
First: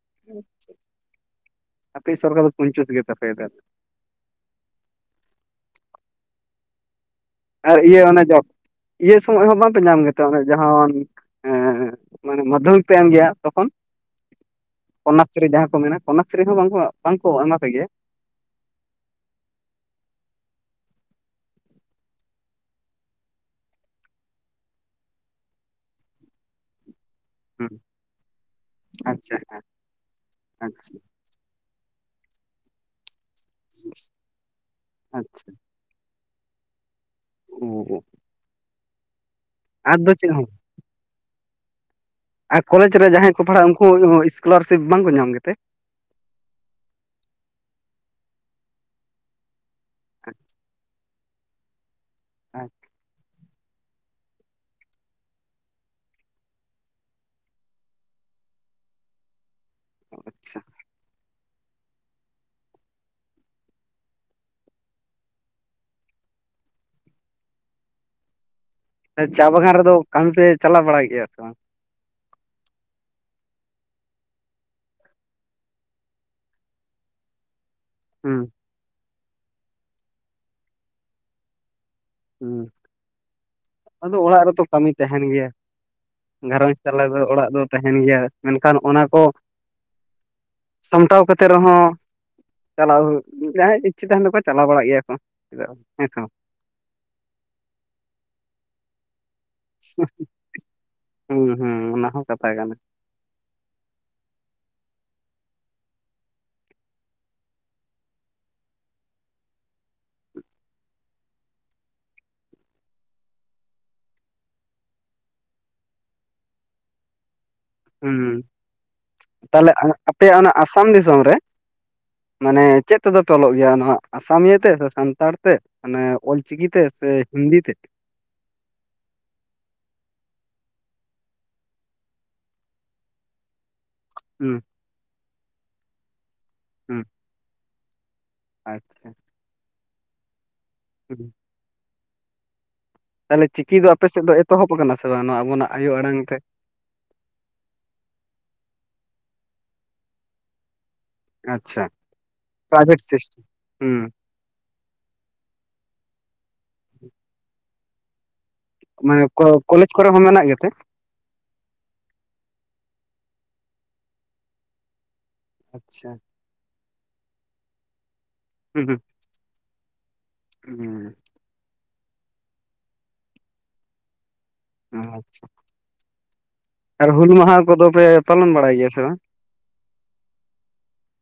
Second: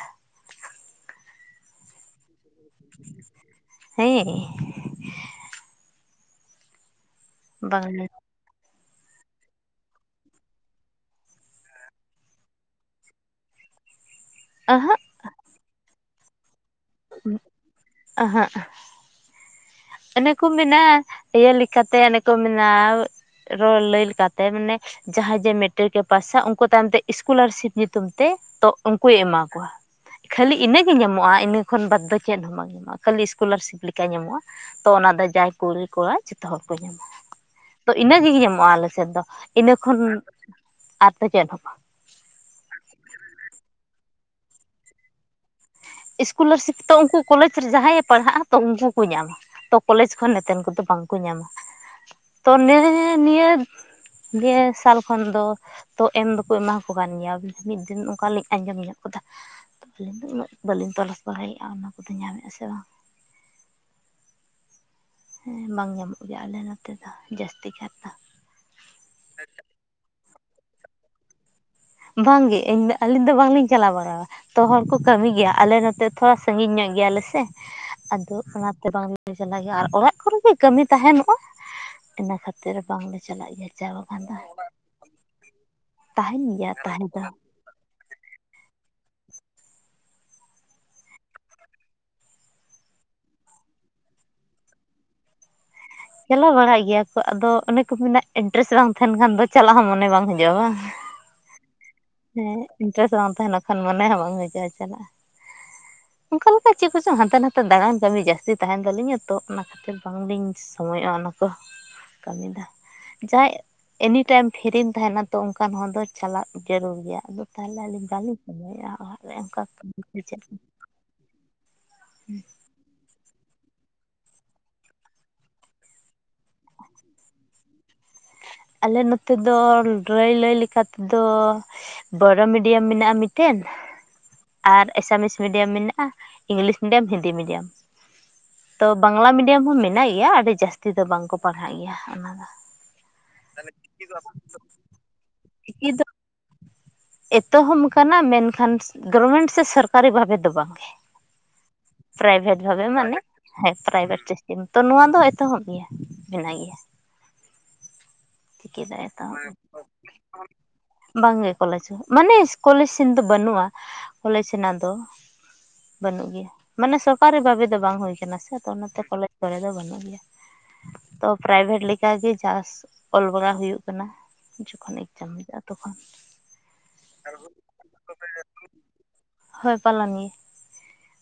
ᱟᱯᱮ ᱭᱤᱡ ᱥᱚᱨᱠᱟᱨ ᱫᱚ ᱠᱩᱧᱡᱩᱥ ᱜᱮ ᱛᱟᱯᱮᱭᱟ ᱛᱟᱦᱞᱮ, ᱦᱮᱸ ᱟᱨ ᱵᱟᱝ ᱤᱭᱟᱹ ᱚᱱᱮ ᱡᱚ ᱤᱭᱟᱹ ᱥᱚᱢᱚᱭ ᱦᱚᱸ ᱵᱟᱝᱯᱮ ᱧᱟᱢ ᱜᱮᱛᱮ ᱚᱱᱮ ᱡᱟᱦᱟᱱ, ᱦᱮᱸᱻ, ᱢᱟᱱᱮ, ᱢᱟᱫᱽᱫᱷᱚᱢᱤᱠ ᱯᱮ, ᱮᱢ ᱜᱮᱭᱟ ᱾ ᱛᱚᱠᱷᱚᱱ ᱟᱼᱦᱟᱸᱜ ᱾ ᱠᱚᱱᱱᱟᱠᱥᱨᱤ, ᱡᱟᱦᱟᱸ ᱠᱚ ᱢᱮᱱᱟ ᱾ ᱠᱚᱱᱱᱟᱠᱥᱨᱤ ᱦᱚᱸ, ᱵᱟᱝ, ᱵᱟᱝ ᱠᱚ ᱮᱢᱟ ᱯᱮ ᱜᱮᱭᱟ ᱾ ᱟᱼᱦᱟᱸᱜ ᱾ ᱮᱱᱮ ᱠᱚ, ᱢᱮᱱᱟ ᱤᱭᱟᱹ ᱞᱮᱠᱟᱛᱮ, ᱮᱱᱮ ᱠᱚ ᱢᱮᱱᱟ ᱾ ᱨᱚᱲ ᱞᱟᱹᱭ ᱞᱮᱠᱟᱛᱮ, ᱢᱟᱱᱮ! ᱡᱟᱦᱟᱸᱭ ᱡᱮ, ᱢᱮᱴᱨᱤᱠ ᱮ ᱯᱟᱥᱟ ᱾ ᱩᱱᱠᱩ ᱛᱟᱭᱚᱢ ᱛᱮ, ᱦᱩᱸ ᱤᱥᱠᱩᱞᱟᱨᱥᱤᱯ ᱧᱩᱛᱩᱢ ᱛᱮ, ᱴᱚᱠᱚᱢ ᱠᱚ ᱟᱪᱪᱷᱟ ᱦᱮᱸ ᱮᱢᱟᱢᱟ ᱾ ᱠᱷᱟᱹᱞᱤ ᱤᱱᱟᱹ ᱜᱮ, ᱟᱪᱪᱷᱟ ᱧᱟᱢᱚᱜᱼᱟ ᱤᱱᱟᱹ ᱾ ᱠᱷᱚᱱ ᱵᱟᱫᱽ ᱫᱚ, ᱪᱮᱫ ᱦᱚᱸ ᱵᱟᱝ ᱧᱟᱢᱚᱜᱼᱟ ᱾ ᱠᱷᱟᱹᱞᱤ ᱤᱥᱠᱩᱞᱟᱨᱥᱤᱯ ᱞᱮᱠᱟ ᱧᱟᱢᱚᱜᱼᱟ ᱾ ᱧᱟᱢᱚᱜᱼᱟ ᱾ ᱛᱚ ᱚᱱᱟ ᱫᱚ, ᱟᱪᱪᱷᱟ ᱡᱟᱭ ᱠᱳᱞ ᱠᱚᱣᱟ ᱡᱷᱚᱛᱚ ᱦᱚᱲ ᱠᱚ, ᱧᱟᱢᱟ ᱾ ᱛᱚ, ᱚ ᱤᱱᱟᱹᱜᱮ, ᱧᱟᱢᱚᱜᱼᱟ ᱾ ᱟᱞᱮ ᱥᱮᱫ ᱫᱚ ᱾ ᱤᱱᱟᱹ ᱟᱨ ᱠᱷᱚᱱ, ᱫᱚ ᱪᱮᱫ ᱦᱚᱸ ᱟᱨᱫᱚ ᱪᱮᱫ ᱦᱚᱸ ᱵᱟᱝ? ᱟᱨ, ᱠᱚᱞᱮᱡᱽ ᱨᱮ ᱡᱟᱦᱟᱸᱭ ᱠᱚ, ᱯᱟᱲᱦᱟᱜᱼᱟ ᱾ ᱩᱱᱠᱩ ᱤᱥᱠᱚᱞᱟᱨᱥᱤᱯ ᱵᱟᱝᱠᱚ ᱧᱟᱢ ᱜᱮᱛᱮ? ᱤᱥᱠᱚᱞᱟᱨᱥᱤᱯ ᱛᱚ, ᱩᱱᱠᱩ ᱠᱚᱞᱮᱡᱽ ᱨᱮ ᱡᱟᱦᱟᱸᱭᱮ ᱯᱟᱲᱦᱟᱜᱼᱟ ᱾ ᱛᱚ, ᱩᱱᱠᱩ ᱠᱚ ᱧᱟᱢᱟ ᱾ ᱛᱚ, ᱠᱚᱞᱮᱡᱽ ᱠᱷᱚᱱ ᱱᱮᱛᱮᱱ ᱠᱚᱫᱚ ᱵᱟᱝ ᱾ ᱠᱚ ᱧᱟᱢᱟ ᱾ ᱛᱚ, ᱟᱪᱪᱷᱟ ᱱᱮ ᱱᱤᱭᱟᱹ, ᱱᱤᱭᱟᱹ ᱥᱟᱞ ᱠᱷᱚᱱ ᱫᱚ ᱛᱚ, ᱮᱢ ᱫᱚᱠᱚ ᱮᱢᱟᱠᱚ ᱠᱟᱱ ᱜᱮᱭᱟ ᱾ ᱢᱤᱫ ᱫᱤᱱ ᱚᱱᱠᱟ ᱞᱤᱧ ᱟᱸᱡᱚᱢ ᱧᱚᱜ ᱠᱟᱫᱟ [INAUDIBLE] ᱵᱟᱹᱞᱤᱧ, ᱛᱚᱞᱟᱥ ᱵᱟᱲᱟᱭᱮᱜᱼᱟ ᱾ ᱚᱱᱟ ᱠᱚᱫᱚ, ᱧᱟᱢᱮᱜᱼᱟ ᱥᱮ ᱵᱟᱝ? ᱦᱩᱸᱻ, ᱵᱟᱝ ᱧᱟᱢᱚᱜ ᱜᱮᱭᱟ ᱾ ᱟᱞᱮ ᱱᱚᱛᱮ ᱫᱚ, ᱡᱟᱹᱥᱛᱤ ᱠᱟᱨ ᱫᱚ ᱾ ᱪᱟ, ᱵᱟᱜᱟᱱ ᱨᱮᱫᱚ, ᱠᱟᱹᱢᱤ ᱯᱮ, ᱪᱟᱞᱟᱣ ᱵᱟᱲᱟᱭ ᱜᱮᱭᱟ, ᱥᱮ ᱵᱟᱝ? ᱵᱟᱝ ᱜᱮ, ᱤᱧ ᱫᱚ, ᱟᱹᱞᱤᱧ ᱫᱚ, ᱵᱟᱝᱞᱤᱧ ᱪᱟᱞᱟᱣ ᱵᱟᱲᱟᱦᱟ ᱾ ᱛᱚ ᱦᱚᱲ ᱠᱚ, ᱠᱟᱹᱢᱤ ᱜᱮᱭᱟ ᱾ ᱟᱞᱮ ᱱᱚᱛᱮ, ᱛᱷᱚᱲᱟ ᱥᱟᱺᱜᱤᱧ ᱧᱚᱜ, ᱜᱮᱭᱟ ᱞᱮ ᱥᱮ ᱾ ᱟᱫᱚ, ᱦᱩᱸ ᱚᱱᱟ ᱛᱮ ᱵᱟᱝ ᱞᱮ, ᱪᱟᱞᱟᱜ ᱜᱮᱭᱟ ᱾ ᱟᱨ ᱚᱲᱟᱜ ᱠᱚᱨᱮ ᱜᱮ, ᱠᱟᱹᱢᱤ ᱛᱟᱦᱮᱱᱚᱜᱼᱟ ᱾ ᱤᱱᱟᱹ ᱦᱩᱸ ᱠᱷᱟᱹᱛᱤᱨ, ᱵᱟᱝ ᱞᱮ, ᱪᱟᱞᱟᱜ ᱜᱮᱭᱟ, ᱪᱟ ᱟᱫᱚ ᱵᱟᱜᱟᱱ ᱫᱚ ᱚᱲᱟᱜ ᱨᱮᱛᱚ ᱠᱟᱹᱢᱤ ᱾ ᱛᱟᱦᱮᱱ ᱜᱮᱭᱟ ᱪᱟᱞᱟᱣ ᱜᱚ [INAUDIBLE] ᱫᱚ, ᱚᱲᱟᱜ ᱫᱚ, ᱛᱟᱦᱮᱱ ᱜᱮᱭᱟ ᱾ ᱢᱮᱱᱠᱷᱟᱱ ᱚᱱᱟ ᱠᱚ ᱥᱟᱢᱴᱟᱣ ᱠᱟᱛᱮ ᱨᱮᱦᱚᱸ ᱪᱟᱞᱟᱣ ᱦᱩᱭᱩᱜ, ᱡᱟᱦᱟᱸᱭ ᱤᱪᱪᱷᱟᱹ, ᱛᱟᱦᱮᱱ ᱛᱟᱠᱚᱣᱟ, ᱪᱟᱞᱟᱣ ᱵᱟᱲᱟᱜ ᱜᱮᱭᱟ ᱠᱚ, ᱪᱮᱫᱟᱜ ᱵᱟᱝ, ᱦᱮᱸ ᱥᱮ? ᱵᱟᱝ ᱪᱚᱞᱟᱣ ᱵᱟᱲᱟᱜ ᱜᱮᱭᱟ ᱠᱚ, ᱟᱫᱚ ᱚᱱᱮ ᱠᱚ ᱢᱮᱱᱟ, ᱮᱰᱰᱨᱮᱥ ᱵᱟᱝ ᱛᱟᱦᱮᱱ ᱠᱷᱟᱱ, ᱫᱚ ᱪᱟᱞᱟᱜ ᱦᱚᱸ, ᱢᱚᱱᱮ ᱵᱟᱝ ᱦᱤᱡᱩᱜᱼᱟ ᱾ ᱦᱩᱸᱻ, ᱦᱩᱸᱻ, ᱚᱱᱟ ᱦᱚ ᱾ ᱦᱮᱸ, ᱤᱱᱴᱟᱨᱮᱥᱴ ᱵᱟᱝ, ᱛᱟᱦᱮᱱᱟ ᱠᱷᱟᱱ, ᱢᱚᱱᱮ ᱦᱚᱸ, ᱵᱟᱝ ᱦᱤᱡᱩᱜᱼᱟ? ᱪᱟᱞᱟᱜ ᱾ ᱚᱱᱠᱟ, ᱞᱮᱠᱟ ᱪᱮᱫ ᱠᱚᱪᱚᱝ, ᱦᱟᱱᱛᱮ ᱱᱟᱛᱮ, ᱫᱟᱬᱟᱱ ᱠᱟᱹᱢᱤ, ᱡᱟᱹᱥᱛᱤ ᱛᱟᱦᱮᱱ ᱛᱟᱞᱤᱧᱟ ᱛᱚ, ᱚᱱᱟ [INAUDIBLE] ᱵᱟᱝᱞᱤᱧ ᱥᱚᱢᱚᱭᱚᱜᱼᱟ, ᱚᱱᱟ ᱠᱚ ᱾ ᱠᱟᱹᱢᱤ ᱫᱟ, ᱡᱟᱸᱦᱟᱭ ᱮᱱᱤ ᱴᱟᱭᱤᱢ, ᱯᱷᱨᱤᱢ ᱛᱟᱦᱮᱱᱟ ᱛᱚ, ᱚᱱᱠᱟᱱ ᱦᱚᱲ ᱫᱚ ᱪᱟᱞᱟᱜ ᱡᱟᱹᱨᱩᱲ ᱜᱮᱭᱟ ᱾ ᱟᱫᱚ, ᱛᱟᱦᱚᱞᱮ ᱟᱹᱞᱤᱧ, ᱦᱩᱸ ᱵᱟᱞᱤᱧ ᱥᱚᱢᱚᱭᱮᱜᱼᱟ ᱾ ᱚᱲᱟᱜ ᱨᱮ ᱚᱱᱠᱟ, ᱛᱟᱦᱚᱞᱮ ᱠᱟᱹᱢᱤ, ᱟᱯᱮᱭᱟᱜ ᱪᱮᱫ ᱚᱱᱟ ᱦᱩᱸ ᱾ ᱟᱥᱟᱢ ᱫᱤᱥᱚᱢ ᱨᱮ ᱢᱟᱱᱮ ᱪᱮᱫ ᱛᱮᱫᱚ? ᱛᱚᱞᱚᱜ ᱜᱮᱭᱟ ᱱᱷᱟᱜ ᱾ ᱟᱥᱟᱢᱤᱭᱟᱹ ᱛᱮ, ᱥᱮ ᱥᱟᱱᱛᱟᱲ ᱛᱮ, ᱢᱟᱱᱮ ᱚᱞᱪᱤᱠᱤ ᱛᱮ, ᱥᱮ ᱦᱤᱱᱫᱤ ᱛᱮ? ᱟᱞᱮ ᱱᱚᱛᱮ ᱫᱚ, ᱰᱨᱟ. ᱭ ᱞᱟᱹᱭ ᱞᱮᱠᱟ ᱛᱮᱫᱚ ᱵᱚᱨᱚ ᱢᱤᱰᱤᱭᱟᱢ ᱢᱮᱱᱟᱜᱼᱟ, ᱢᱤᱫᱴᱮᱱ ᱦᱩᱸᱻ [INAUDIBLE] ᱟᱨ, ᱮᱥᱟᱢᱤᱥ ᱢᱤᱰᱤᱭᱟᱢ ᱢᱮᱱᱟᱜᱼᱟ ᱾ ᱤᱝᱞᱤᱥ ᱦᱩᱸ ᱢᱤᱰᱤᱭᱟᱢ, ᱤᱱᱫᱤ ᱢᱤᱰᱤᱭᱟᱢ ᱾ ᱛᱚ, ᱟᱪᱪᱷᱟ ᱵᱟᱝᱞᱟ ᱢᱤᱰᱤᱭᱟᱢ ᱦᱚᱸ, ᱢᱮᱱᱟᱜ ᱜᱮᱭᱟ ᱾ ᱟᱹᱰᱤ ᱡᱟᱹᱥᱛᱤ ᱫᱚ, ᱵᱟᱝ ᱦᱩᱸ ᱠᱚ ᱯᱟᱲᱦᱟᱜ ᱜᱮᱭᱟ, ᱚᱱᱟ ᱫᱚ ᱾ ᱛᱟᱦᱚᱞᱮ, ᱪᱤᱠᱤ ᱫᱚ, ᱟᱯᱮ ᱥᱮᱫ ᱫᱚ, ᱮᱛᱚᱦᱚᱵ ᱟᱠᱟᱱᱟ ᱥᱮ ᱵᱟᱝ? ᱱᱚᱣᱟ ᱟᱵᱚᱱᱟᱜ, ᱟᱭᱳ ᱟᱲᱟᱝ ᱛᱮ ᱾ ᱮᱛᱚᱦᱚᱢ ᱟᱠᱟᱱᱟ, ᱢᱮᱱᱠᱷᱟᱱ ᱜᱚᱨᱢᱮᱱᱴ, ᱥᱮ ᱥᱚᱨᱠᱟᱨᱤ ᱵᱷᱟᱵᱮ ᱫᱚ ᱵᱟᱝ ᱜᱮ? ᱟᱪᱪᱷᱟ ᱯᱨᱟᱭᱵᱷᱮᱴ ᱵᱷᱟᱵᱮ, ᱢᱟᱱᱮ, ᱥᱤᱥᱴᱮᱢ ᱦᱮᱸ! ᱦᱩᱸ ᱯᱨᱟᱭᱵᱷᱮᱴ ᱪᱮ ᱠᱤᱱᱛᱚ, ᱱᱚᱣᱟ ᱫᱚ ᱮᱛᱚᱦᱚᱵ ᱜᱮᱭᱟ ᱾ ᱢᱮᱱᱟᱜ ᱜᱮᱭᱟ ᱾ [INAUDIBLE] ᱫᱚ ᱢᱟᱱᱮ ᱠᱚᱞᱮᱡᱽ ᱠᱚᱨᱮ ᱦᱚᱸ ᱢᱮᱱᱟᱜ ᱜᱮᱛᱮ? ᱵᱟᱝ ᱜᱮ ᱠᱚᱞᱮᱡᱽ ᱦᱚᱸ ᱢᱟᱱᱮ ᱠᱚᱞᱮᱡᱽ ᱥᱮᱱ ᱫᱚ ᱵᱟᱹᱱᱩᱜᱼᱟ, ᱠᱚᱞᱮᱡᱽ ᱨᱮᱱᱟᱜ ᱫᱚ᱾ ᱟᱪᱪᱷᱟ ᱵᱟᱹᱱᱩᱜ ᱜᱮᱭᱟ ᱢᱟᱱᱮ ᱥᱚᱨᱠᱟᱨᱤ ᱵᱷᱟᱵᱮ ᱫᱚ ᱵᱟᱝ ᱦᱩᱭ ᱠᱟᱱᱟ ᱥᱮ᱾ ᱛᱚ ᱦᱩᱸ ᱚᱱᱟᱛᱮ ᱠᱚᱞᱮᱡᱽ ᱠᱚᱨᱮ ᱫᱚ ᱵᱟᱹᱱᱩᱜ ᱜᱮᱭᱟ ᱦᱩᱸ ᱛᱚ ᱯᱨᱟᱭᱵᱷᱮᱴ ᱞᱮᱠᱟᱟᱜ ᱜᱮ ᱪᱟᱥ, ᱚᱞ ᱵᱟᱲᱟ ᱦᱳᱭᱳᱜ ᱠᱟᱱᱟ ᱡᱚᱠᱷᱚᱱ ᱦᱩᱸ ᱮᱠᱡᱟᱢ ᱦᱳᱭᱳᱜ-ᱟ ᱛᱚᱠᱷᱚᱱ, ᱟᱨ ᱦᱩᱞ ᱢᱟᱦᱟ ᱠᱚᱫᱚ ᱯᱮ ᱯᱟᱞᱚᱱ ᱵᱟᱲᱟᱭ ᱜᱮᱭᱟ ᱥᱮ ᱵᱟᱝ? ᱦᱳᱭ ᱯᱟᱞᱚᱱ ᱜᱮ᱾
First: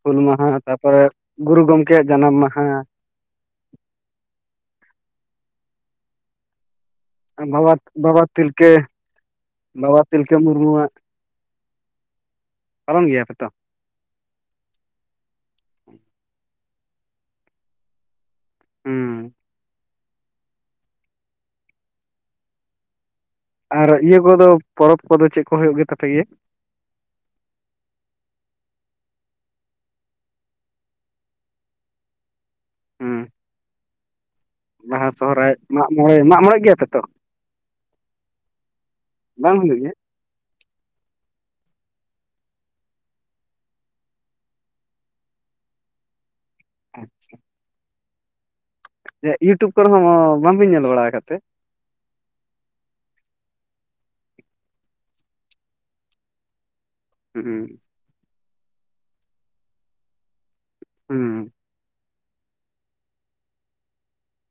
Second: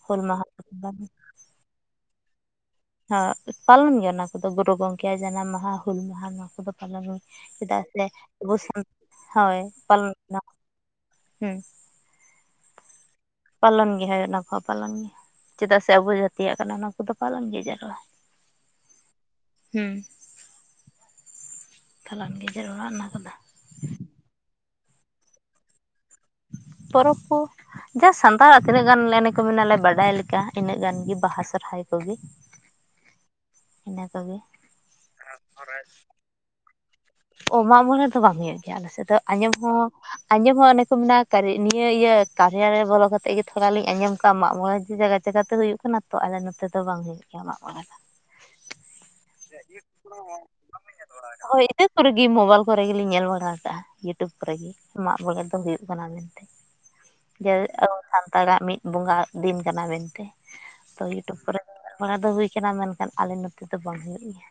ᱦᱩᱞ ᱢᱟᱦᱟ ᱛᱟᱨ ᱯᱚᱨᱮ ᱜᱩᱨᱩ ᱜᱚᱢᱠᱮ ᱭᱟᱜ ᱡᱟᱱᱟᱢ ᱢᱟᱦᱟ᱾ ᱦᱟᱸ ᱯᱟᱞᱚᱱ ᱜᱮᱭᱟ, ᱚᱱᱟ ᱠᱚᱫᱚ ᱜᱩᱨᱩ ᱜᱚᱢᱠᱮ ᱭᱟᱜ ᱡᱟᱱᱟᱢ ᱢᱟᱦᱟ, ᱦᱩᱞ ᱢᱟᱦᱟ ᱱᱚᱣᱟ ᱠᱚᱫᱚ ᱯᱟᱞᱚᱱ ᱜᱮᱭᱟ᱾ ᱵᱟᱵᱟ ᱵᱟᱵᱟ ᱛᱤᱞᱠᱟᱹ ᱦᱳᱭ ᱵᱟᱵᱟ ᱯᱟᱞᱚᱱ ᱛᱤᱞᱠᱟᱹ ᱢᱩᱨᱢᱩᱣᱟᱜ, ᱦᱩᱸ ᱯᱟᱞᱚᱱ ᱜᱮᱭᱟ ᱯᱮ ᱛᱚ᱾ ᱯᱟᱞᱚᱱ ᱜᱮ ᱦᱳ ᱚᱱᱟ ᱠᱚᱦᱚᱸ ᱯᱟᱞᱚᱱ ᱜᱮᱭᱟ ᱚᱱᱟ ᱠᱚ ᱯᱞᱚᱱ ᱜᱮᱭᱟ ᱪᱮᱫᱟᱜ ᱥᱮ ᱟᱵᱚ ᱡᱟᱛᱤᱭᱟᱜ ᱠᱟᱱᱟ, ᱚᱱᱟ ᱠᱚᱫᱚ ᱯᱟᱞᱚᱱ ᱜᱮ ᱡᱟᱹᱨᱩᱨᱟ᱾ ᱦᱩᱸ ᱦᱩᱸ ᱛᱟᱞᱟᱱ ᱡᱮ ᱡᱟᱨ ᱚᱲᱟᱜ ᱢᱮᱱᱟᱜ ᱟᱠᱟᱫᱟ, ᱟᱨ ᱤᱭᱟᱹ ᱠᱚᱫᱚ ᱯᱚᱨᱚᱵᱽ ᱠᱚᱫᱚ ᱪᱮᱫ ᱠᱚ ᱦᱩᱭᱩᱜ ᱜᱮ ᱛᱟᱯᱮ ᱜᱮᱭᱟ? ᱯᱚᱨᱚᱵᱽ ᱠᱚ ᱡᱟ ᱥᱟᱱᱛᱟᱲᱟᱜ ᱛᱤᱱᱟᱹᱜ ᱜᱟᱱ ᱮᱱᱮ ᱠᱚ ᱢᱮᱱᱟᱞᱮ ᱵᱟᱰᱟᱭ ᱞᱮᱠᱟ ᱤᱱᱟᱹᱜ ᱜᱟᱱ ᱜᱮ ᱵᱟᱦᱟ, ᱥᱚᱨᱦᱟᱭ ᱠᱚᱜᱮ᱾ ᱦᱩᱸ ᱤᱱᱟᱹ ᱠᱚᱜᱮ, ᱵᱟᱦᱟ, ᱥᱚᱦᱚᱨᱟᱭ, ᱢᱟᱜ ᱢᱚᱬᱮ, ᱢᱟᱜᱼᱢᱚᱬᱮᱜ ᱜᱮᱭᱟ ᱯᱮ ᱛᱚ, ᱚ ᱢᱟᱜ ᱢᱚᱲᱮ ᱨᱮ ᱫᱚ ᱵᱟᱝ ᱦᱩᱭᱩᱜ ᱜᱮᱭᱟ ᱟᱞᱮ ᱥᱮᱫ ᱫᱚ ᱟᱸᱡᱚᱢ ᱵᱟᱝ ᱦᱩᱭᱩᱜ ᱦᱚᱸ᱾ ᱜᱮᱭᱟ ᱟᱸᱡᱚᱢ ᱦᱚᱸ ᱚᱱᱮ ᱠᱚ ᱢᱮᱱᱟᱜᱼᱟ ᱠᱚ ᱱᱤᱭᱟᱹ ᱤᱭᱟᱹ ᱠᱟᱨᱭᱟ ᱨᱮ ᱵᱚᱞᱚ ᱠᱟᱛᱮᱜ ᱜᱮ ᱛᱷᱚᱲᱟᱤᱧ ᱟᱸᱡᱚᱢ ᱠᱟᱜᱼᱟ ᱢᱟᱜ ᱢᱚᱬᱮ ᱡᱟᱭᱜᱟ, ᱪᱮᱠᱟᱛᱮ ᱦᱩᱭᱩᱜ ᱠᱟᱱᱟ ᱛᱚ, ᱟᱞᱮ ᱱᱚᱛᱮ ᱫᱚ ᱵᱟᱝ ᱦᱩᱭᱩᱜ ᱜᱮᱭᱟ ᱢᱟᱜ ᱢᱚᱬᱮ ᱫᱚ᱾ ᱮ ᱤᱭᱩᱴᱩᱵᱽ ᱠᱚᱨᱮ ᱦᱚᱸ ᱵᱟᱝ ᱵᱤᱱ ᱧᱮᱞ ᱵᱟᱲᱟ ᱠᱟᱜ ᱛᱮ? ᱱᱮᱴ ᱠᱚᱨᱮᱜᱮ ᱢᱳᱵᱟᱭᱤᱞ ᱠᱚᱨᱮ ᱜᱮᱞᱤᱧ ᱧᱮᱞ ᱵᱟᱲᱟ ᱟᱠᱟᱟᱜᱼᱟ᱾ ᱤᱭᱩᱴᱩᱵᱽ ᱠᱚᱨᱮᱜ ᱜᱮ ᱢᱟᱜ ᱢᱚᱬᱮ ᱫᱚ ᱦᱩᱭᱩᱜ ᱠᱟᱱᱟ ᱢᱮᱱᱛᱮ᱾ [UNINTELLIGIBLE] ᱡᱮ ᱟᱵᱚ ᱥᱟᱱᱛᱟᱲᱟᱜ ᱢᱤᱫ ᱵᱚᱸᱜᱟ ᱫᱤᱱ ᱠᱟᱱᱟ ᱢᱮᱱᱛᱮ ᱛᱚ ᱦᱩᱸ ᱤᱭᱩᱴᱩᱵᱽ ᱠᱚᱨᱮ, ᱧᱮᱞ ᱵᱟᱲᱟ ᱫᱚ ᱦᱩᱭ ᱠᱟᱱᱟ ᱢᱮᱱᱠᱷᱟᱱ ᱟᱞᱮ ᱱᱚᱛᱮ ᱫᱚ ᱵᱟᱝ ᱦᱩᱭᱩᱜ ᱜᱮᱭᱟ᱾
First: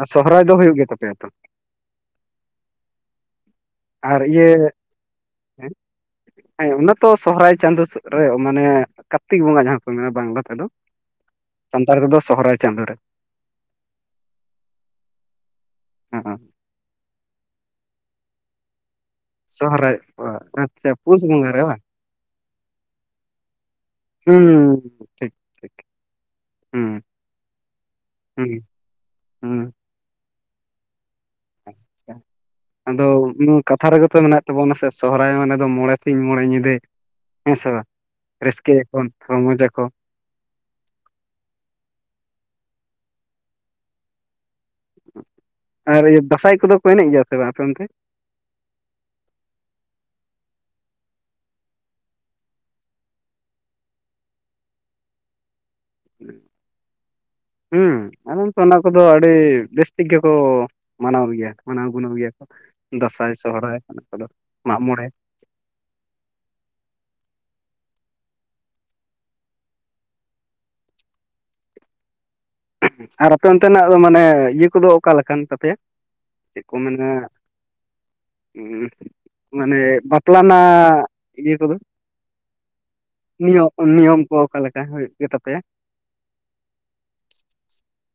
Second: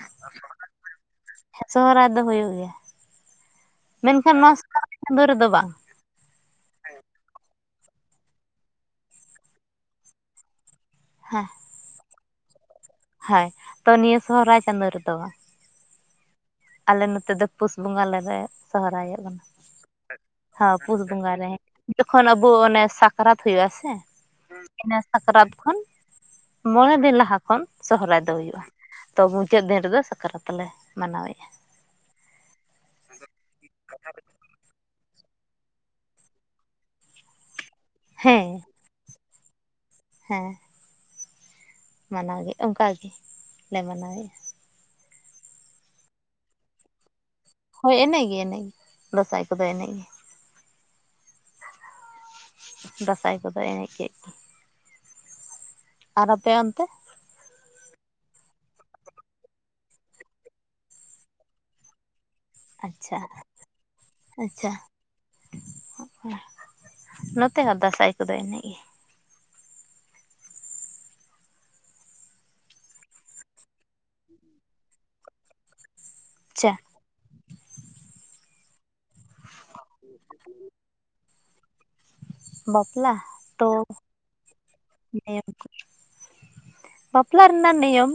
ᱟᱨ ᱥᱚᱦᱚᱨᱟᱭ ᱫᱚ ᱦᱩᱭᱩᱜ ᱜᱮ ᱛᱟᱯᱮᱭᱟ ᱛᱚ? ᱥᱚᱦᱚᱨᱟᱭ ᱫᱚ ᱦᱩᱭᱩᱜ ᱜᱮᱭᱟ᱾ ᱟᱨ ᱢᱮᱱᱠᱷᱟᱱ ᱤᱭᱟᱹ ᱱᱚᱣᱟ ᱥᱟᱠᱨᱟᱛ ᱪᱟᱸᱫᱳ ᱨᱮᱫᱚ ᱵᱟᱝ, ᱦᱮᱸ ᱚᱱᱟ ᱛᱚ ᱥᱚᱦᱚᱨᱟᱭ ᱪᱟᱸᱫᱳ ᱥᱮᱫ ᱨᱮ ᱨᱮ ᱢᱟᱱᱮ, ᱠᱟᱨᱛᱤᱠ ᱵᱚᱸᱜᱟ ᱡᱟᱦᱟᱸ ᱠᱚ ᱢᱮᱱᱟ ᱵᱟᱝᱞᱟ ᱛᱮᱫᱚ᱾ ᱦᱮᱸ ᱥᱟᱱᱛᱟᱲ ᱠᱚᱫᱚ ᱥᱚᱦᱚᱨᱟᱭ ᱪᱟᱸᱫᱳ ᱨᱮ, ᱦᱳᱭ ᱛᱚ ᱱᱤᱭᱟᱹ ᱥᱚᱦᱚᱨᱟᱭ ᱪᱟᱸᱫᱚ ᱨᱮᱫᱚ ᱵᱟᱝ, [INAUDIBLE] ᱟᱞᱮ ᱱᱚᱛᱮ ᱫᱚ ᱯᱩᱥ ᱵᱚᱸᱜᱟ ᱞᱮ ᱨᱮ ᱥᱚᱦᱨᱟᱭᱚᱜᱼᱟ᱾ ᱥᱚᱦᱚᱨᱟᱭ ᱟᱪᱪᱷᱟ ᱯᱩᱥ ᱵᱚᱸᱜᱟ ᱨᱮ ᱵᱟᱝ, ᱡᱚᱠᱷᱚᱱ ᱟᱵᱚ ᱚᱱᱮ ᱥᱟᱠᱨᱟᱛ ᱦᱩᱭᱩᱜ-ᱟ ᱥᱮ ᱦᱩᱸ ᱤᱱᱟᱹ ᱴᱷᱤᱠ ᱥᱟᱠᱨᱟᱛ ᱴᱷᱤᱠ ᱠᱷᱚᱱ, ᱦᱩᱸ ᱢᱚᱬᱮ ᱫᱤᱱ ᱞᱟᱦᱟ ᱠᱷᱚᱱ ᱥᱚᱦᱨᱟᱭ ᱫᱚ ᱦᱩᱸ ᱦᱩᱭᱩᱜᱼᱟ ᱛᱚ, ᱦᱩᱸ ᱢᱩᱪᱟᱹᱫ ᱫᱤᱱ ᱨᱮᱫᱚ ᱥᱟᱠᱨᱟᱛ᱾ ᱞᱮ ᱢᱟᱱᱟᱣᱮᱫ, ᱟᱪᱪᱷᱟ, ᱟᱫᱚ ᱠᱟᱛᱷᱟ ᱨᱮᱜᱮ ᱛᱚ ᱢᱮᱱᱟᱜ ᱛᱟᱵᱚᱱᱟ ᱥᱮ ᱥᱚᱦᱚᱨᱟᱭ ᱢᱟᱱᱮ ᱫᱚ ᱢᱚᱬᱮ ᱥᱤᱧ ᱢᱚᱬᱮ ᱧᱤᱫᱟᱹ᱾ ᱦᱮᱸ ᱥᱮ ᱵᱟᱝ ᱦᱮᱸ ᱨᱟᱹᱥᱠᱟᱹᱭᱟᱠᱚ ᱨᱚᱢᱚᱡᱽ ᱟᱠᱚ᱾ ᱦᱮᱸ ᱢᱟᱱᱟᱣ ᱜᱮ ᱚᱱᱠᱟ ᱜᱮᱞᱮ ᱢᱟᱱᱟᱣᱮᱫᱼᱟ᱾ ᱟᱨ ᱫᱟᱸᱥᱟᱭ ᱠᱚᱫᱚ ᱠᱚ ᱮᱱᱮᱡ ᱜᱮᱭᱟ ᱥᱮ ᱵᱟᱝ ᱟᱯᱮ ᱚᱱᱛᱮ? ᱱᱮᱜ ᱜᱮᱭᱟ ᱱᱮᱜ ᱜᱮ ᱫᱟᱸᱥᱟᱭ ᱠᱚᱫᱚ ᱮᱱᱮᱡ ᱜᱮ᱾ ᱫᱟᱸᱥᱟᱭ ᱠᱚᱫᱚ ᱮᱱᱮᱡ ᱠᱮᱜ ᱟᱨ ᱟᱯᱮ ᱚᱱᱛᱮ? ᱦᱩᱸ ᱟᱞᱮ ᱱᱚᱸᱛᱮ ᱚᱱᱟ ᱠᱚᱫᱚ ᱟᱹᱰᱤ ᱵᱮᱥ ᱴᱷᱤᱠ ᱜᱮᱠᱚ᱾ ᱢᱟᱱᱟᱣ ᱜᱮᱭᱟ ᱢᱟᱱᱟᱣ ᱜᱩᱱᱟᱹᱣ ᱜᱮᱭᱟ ᱠᱚ ᱟᱪᱪᱷᱟ ᱫᱟᱸᱥᱟᱭ, ᱥᱚᱦᱨᱟᱭ, ᱚᱱᱟ ᱠᱚᱫᱚ ᱟᱪᱪᱷᱟ ᱢᱟᱜ ᱢᱚᱬᱮ ᱱᱚᱛᱮ ᱦᱚᱸ ᱫᱟᱸᱥᱟᱭ ᱠᱚᱫᱚ ᱮᱱᱮᱡ ᱜᱮ᱾ ᱟᱨ ᱟᱯᱮ ᱚᱱᱛᱮᱱᱟᱜ ᱫᱚ ᱢᱟᱱᱮ ᱤᱭᱟᱹ ᱠᱚᱫᱚ ᱚᱠᱟ ᱞᱮᱠᱟᱱ ᱛᱟᱯᱮᱭᱟ ᱪᱮᱜ ᱟᱪᱪᱷᱟ ᱠᱚ ᱢᱮᱱᱟ᱾ ᱢᱟᱱᱮ ᱵᱟᱯᱞᱟ ᱱᱟᱜ ᱤᱭᱟᱹ ᱠᱚᱫᱚ ᱵᱟᱯᱞᱟ ᱛᱚ ᱱᱤᱭᱚᱜ ᱱᱤᱭᱚᱢ ᱠᱚ ᱚᱠᱟᱞᱮᱠᱟ ᱦᱳᱭᱳᱜ ᱜᱮ ᱛᱟᱯᱮ ᱵᱟᱯᱞᱟ ᱨᱮᱱᱟᱜ ᱱᱤᱭᱚᱢ